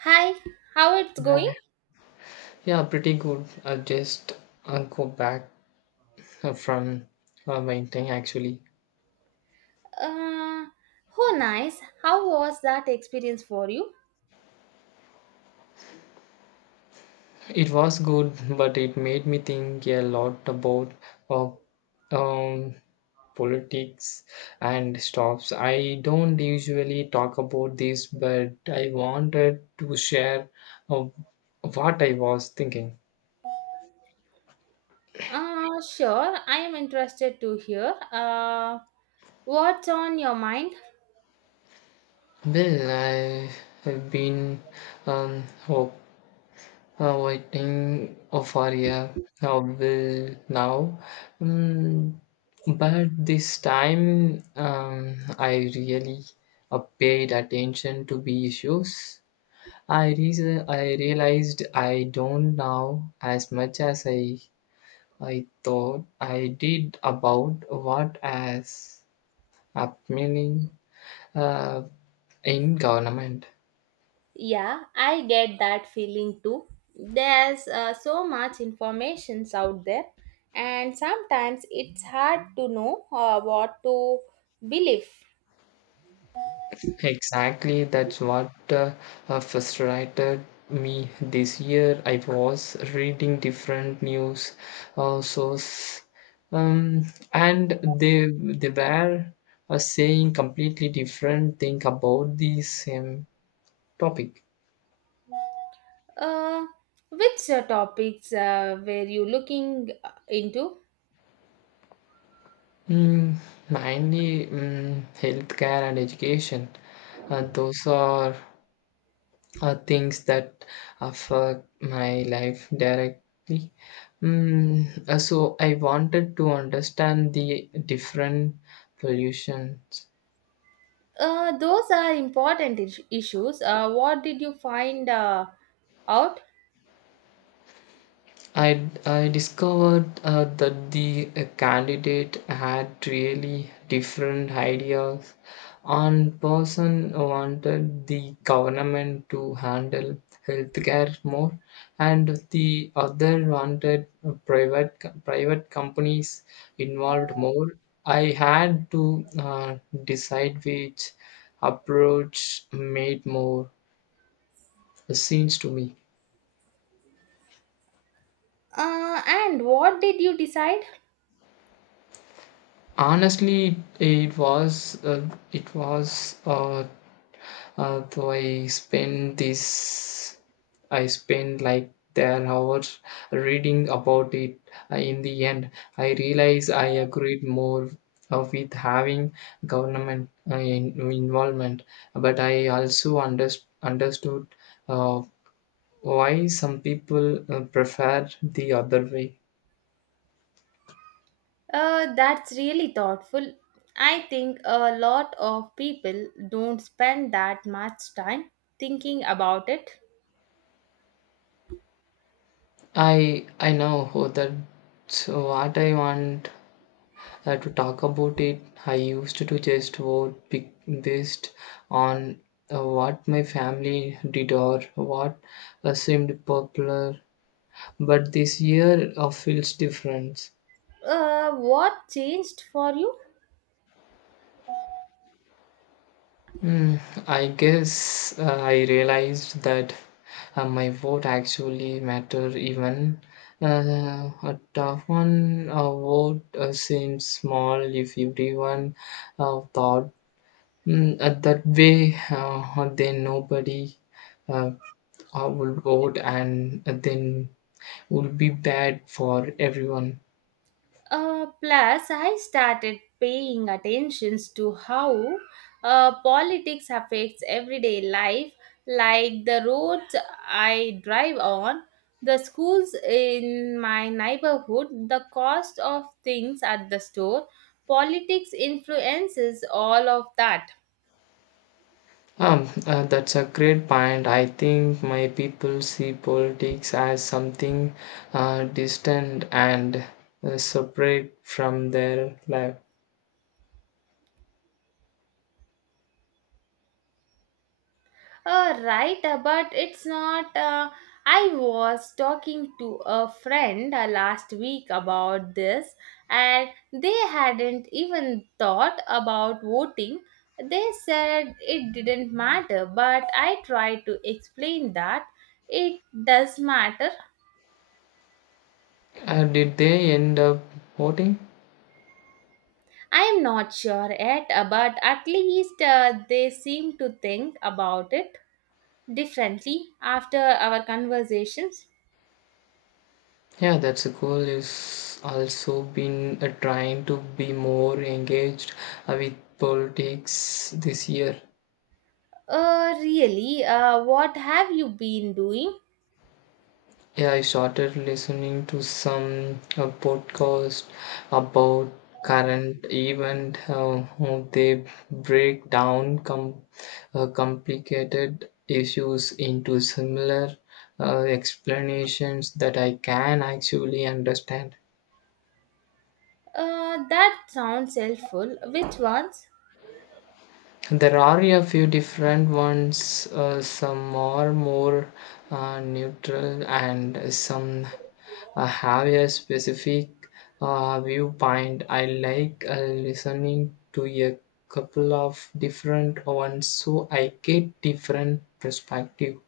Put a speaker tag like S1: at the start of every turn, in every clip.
S1: Hi, how it's going?
S2: Yeah, yeah, pretty good. I just go back from my actually.
S1: Uh, oh, nice. How was that experience for you?
S2: It was good, but it made me think a lot about uh, um, politics and stops. I don't usually talk about this, but I wanted to share uh, what I was thinking.
S1: Uh, sure, I am interested to hear. What's on your mind?
S2: Well, I have been hope waiting oh, for a will now. Mm, but this time I really paid attention to the issues. I realized I don't know as much as I thought I did about what is happening uh, in government.
S1: Yeah, I get that feeling too. There's so much informations out there, and sometimes it's hard to know what to believe.
S2: Exactly, that's what frustrated me this year. I was reading different news sources, um, and they were saying completely different thing about the same topic.
S1: Uh, which topics were you looking into?
S2: Mm, mainly healthcare and education. Those are things that affect my life directly. So I wanted to understand the different pollutions.
S1: Those are important issues. What did you find out?
S2: I discovered that the candidate had really different ideas. One person wanted the government to handle healthcare more, and the other wanted private companies involved more. I had to uh, decide which approach made more sense to me.
S1: And what did you decide?
S2: Honestly, it was though I spent like there hours reading about it. In the end, I realized I agreed more with having government involvement, but I also understood uh, why some people prefer the other way.
S1: That's really thoughtful. I think a lot of people don't spend that much time thinking about it.
S2: I know that so what I want to talk about it, I used to just vote pick based on what my family did or what seemed popular. But this year feels different.
S1: What changed for you?
S2: Hmm, I guess I realized that my vote actually matter even a tough one vote seems small if everyone thought that way, then nobody uh, will vote, and then will be bad for everyone.
S1: Plus, I started paying attention to how politics affects everyday life, like the roads I drive on, the schools in my neighborhood, the cost of things at the store. Politics influences all of that.
S2: That's a great point. I think my people see politics as something distant and separate from their life.
S1: Right, but it's not. I was talking to a friend last week about this, and they hadn't even thought about voting. They said it didn't matter, but I tried to explain that it does matter.
S2: Did they end up voting?
S1: I'm not sure yet, but at least they seem to think about it differently after our conversations.
S2: Yeah, that's a goal. Is also been trying to be more engaged with politics this year.
S1: Really? What have you been doing?
S2: Yeah, I started listening to some podcast about current event. How they break down complicated issues into similar explanations that I can actually understand.
S1: That sounds helpful. Which ones?
S2: There are a few different ones. Some are more neutral, and some have a specific viewpoint. I like listening to a couple of different ones, so I get different perspective.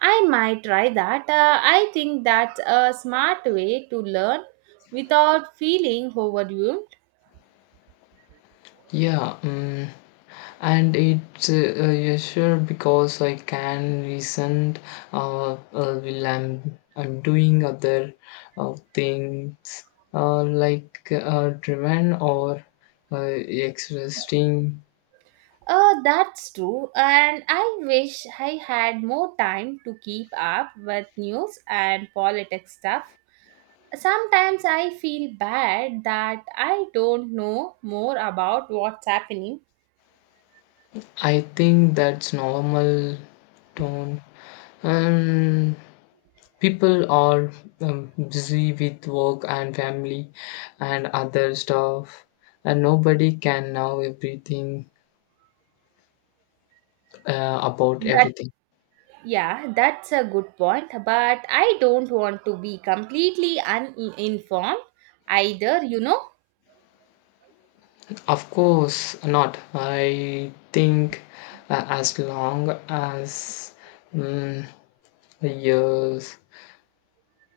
S1: I might try that. I think that's a smart way to learn without feeling overwhelmed.
S2: Yeah, and it's yeah, sure because I can resent while I'm doing other things like driven or exhausting.
S1: That's true, and I wish I had more time to keep up with news and politics stuff. Sometimes I feel bad that I don't know more about what's happening
S2: I think that's normal tone. Um, people are busy with work and family and other stuff, and nobody can know everything about
S1: That.
S2: everything.
S1: Yeah, that's a good point, but I don't want to be completely uninformed either, you know.
S2: Of course not. I think as long as mm, years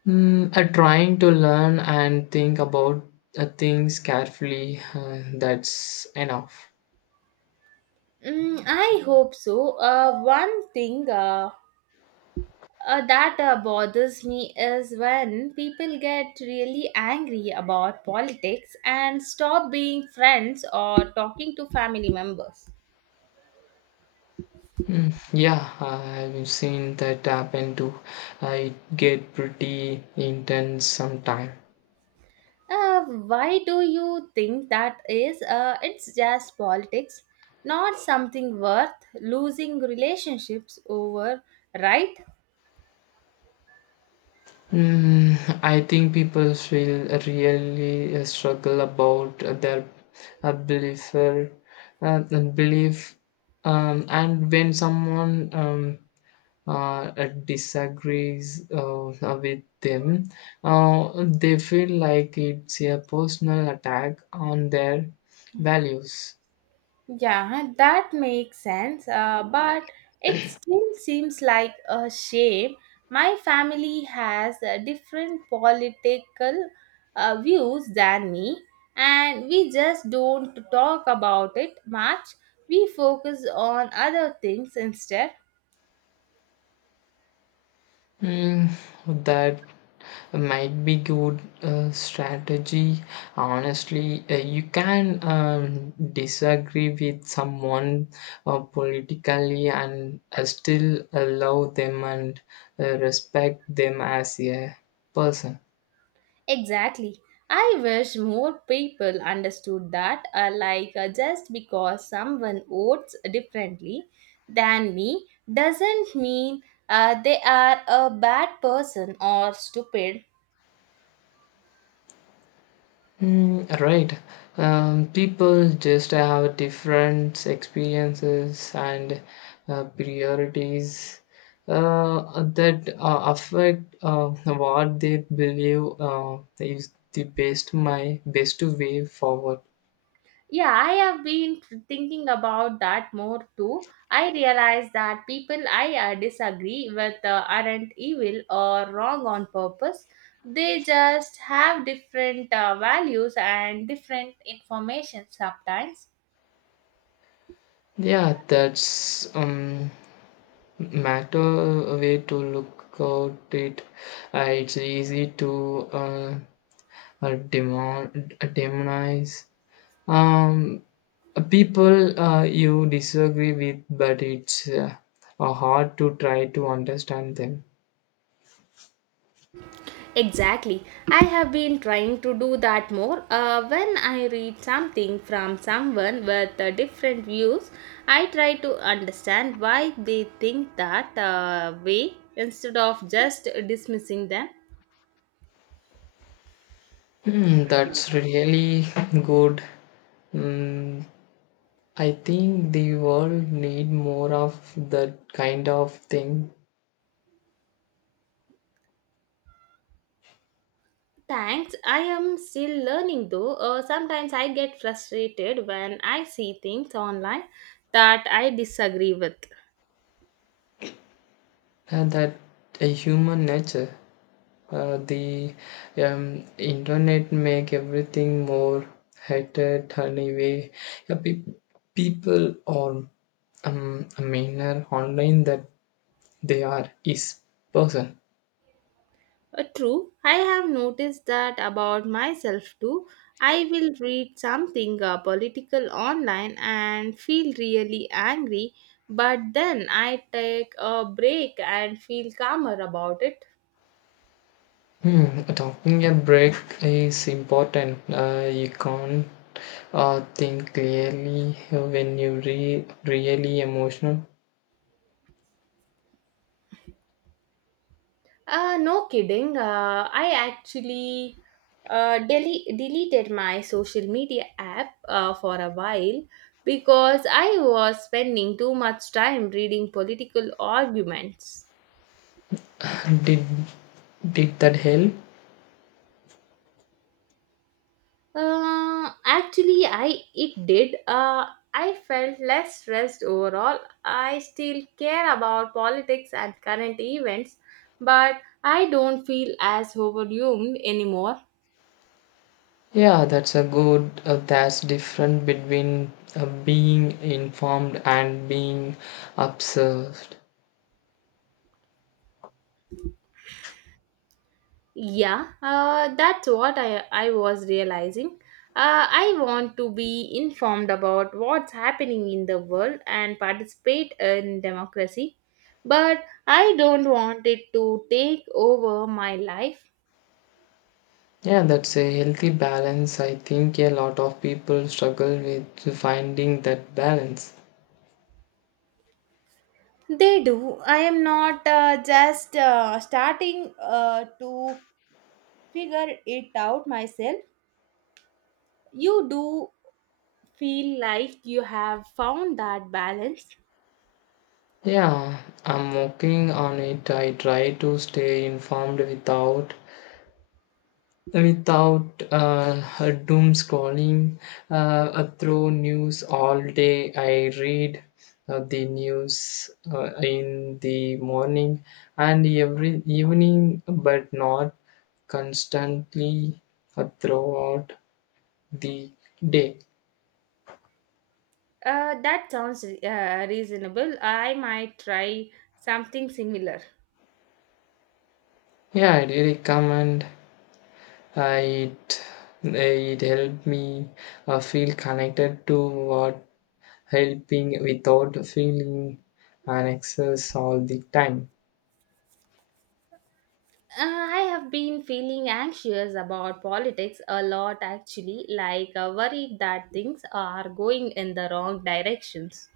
S2: trying to learn and think about things carefully, that's enough.
S1: Mm, I hope so. One thing that bothers me is when people get really angry about politics and stop being friends or talking to family members.
S2: Yeah, I've seen that happen too. I get pretty intense sometimes.
S1: Uh, why do you think that is? It's just politics, not something worth losing relationships over, right?
S2: Mm, I think people feel really struggle about their uh, belief, uh, belief, and when someone disagrees with them, they feel like it's a personal attack on their values.
S1: Yeah, that makes sense. But it still seems like a shame. My family has different political views than me, and we just don't talk about it much. We focus on other things instead.
S2: Mm, that might be good strategy honestly. You can disagree with someone politically and still allow them and respect them as a person.
S1: Exactly. I wish more people understood that, like, just because someone votes differently than me doesn't mean they are a bad person or stupid.
S2: Right. People just have different experiences and priorities that affect what they believe is the best way forward.
S1: Yeah, I have been thinking about that more too. I realize that people I disagree with aren't evil or wrong on purpose. They just have different values and different information sometimes.
S2: Yeah, that's matter way to look at it. It's easy to demonize. Um, people you disagree with, but it's hard to try to understand them.
S1: Exactly. I have been trying to do that more. When I read something from someone with different views, I try to understand why they think that way instead of just dismissing them.
S2: That's really good. Hmm, I think the world need more of that kind of thing.
S1: Thanks. I am still learning though. Sometimes I get frustrated when I see things online that I disagree with.
S2: That a human nature. The internet make everything more hated anyway. Yeah, people are um, meaner online that they are is person.
S1: True, I have noticed that about myself too. I will read something political online and feel really angry, but then I take a break and feel calmer about it.
S2: Talking a break is important. You can't think clearly when you really emotional.
S1: No kidding. I actually deleted my social media app for a while because I was spending too much time reading political arguments.
S2: Did did that help?
S1: Actually, I it did. I felt less stressed overall. I still care about politics and current events, but I don't feel as overwhelmed anymore.
S2: Yeah, that's a good. That's different between being informed and being observed.
S1: Yeah, that's what I was realizing. I want to be informed about what's happening in the world and participate in democracy, but I don't want it to take over my life.
S2: Yeah, that's a healthy balance. I think a lot of people struggle with finding that balance.
S1: They do. I am not just starting to figure it out myself. You do feel like you have found that balance.
S2: Yeah, I'm working on it. I try to stay informed without doom scrolling through news all day. I read the news in the morning and every evening, but not constantly throughout the day.
S1: That sounds reasonable. I might try something similar.
S2: Yeah, I recommend. Uh, it it helped me feel connected to what helping without feeling an excess all the time.
S1: I have been feeling anxious about politics a lot actually, like worried that things are going in the wrong directions.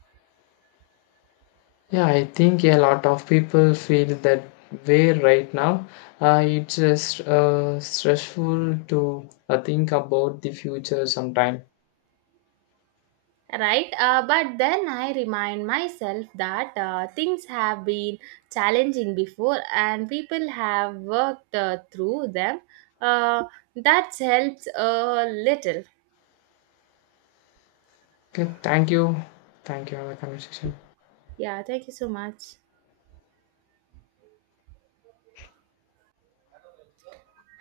S2: Yeah, I think a lot of people feel that way right now. It's just stressful to think about the future sometime.
S1: Right, but then I remind myself that things have been challenging before and people have worked through them uh, that helps a little.
S2: Okay, thank you. Thank you for the conversation.
S1: Yeah, thank you so much.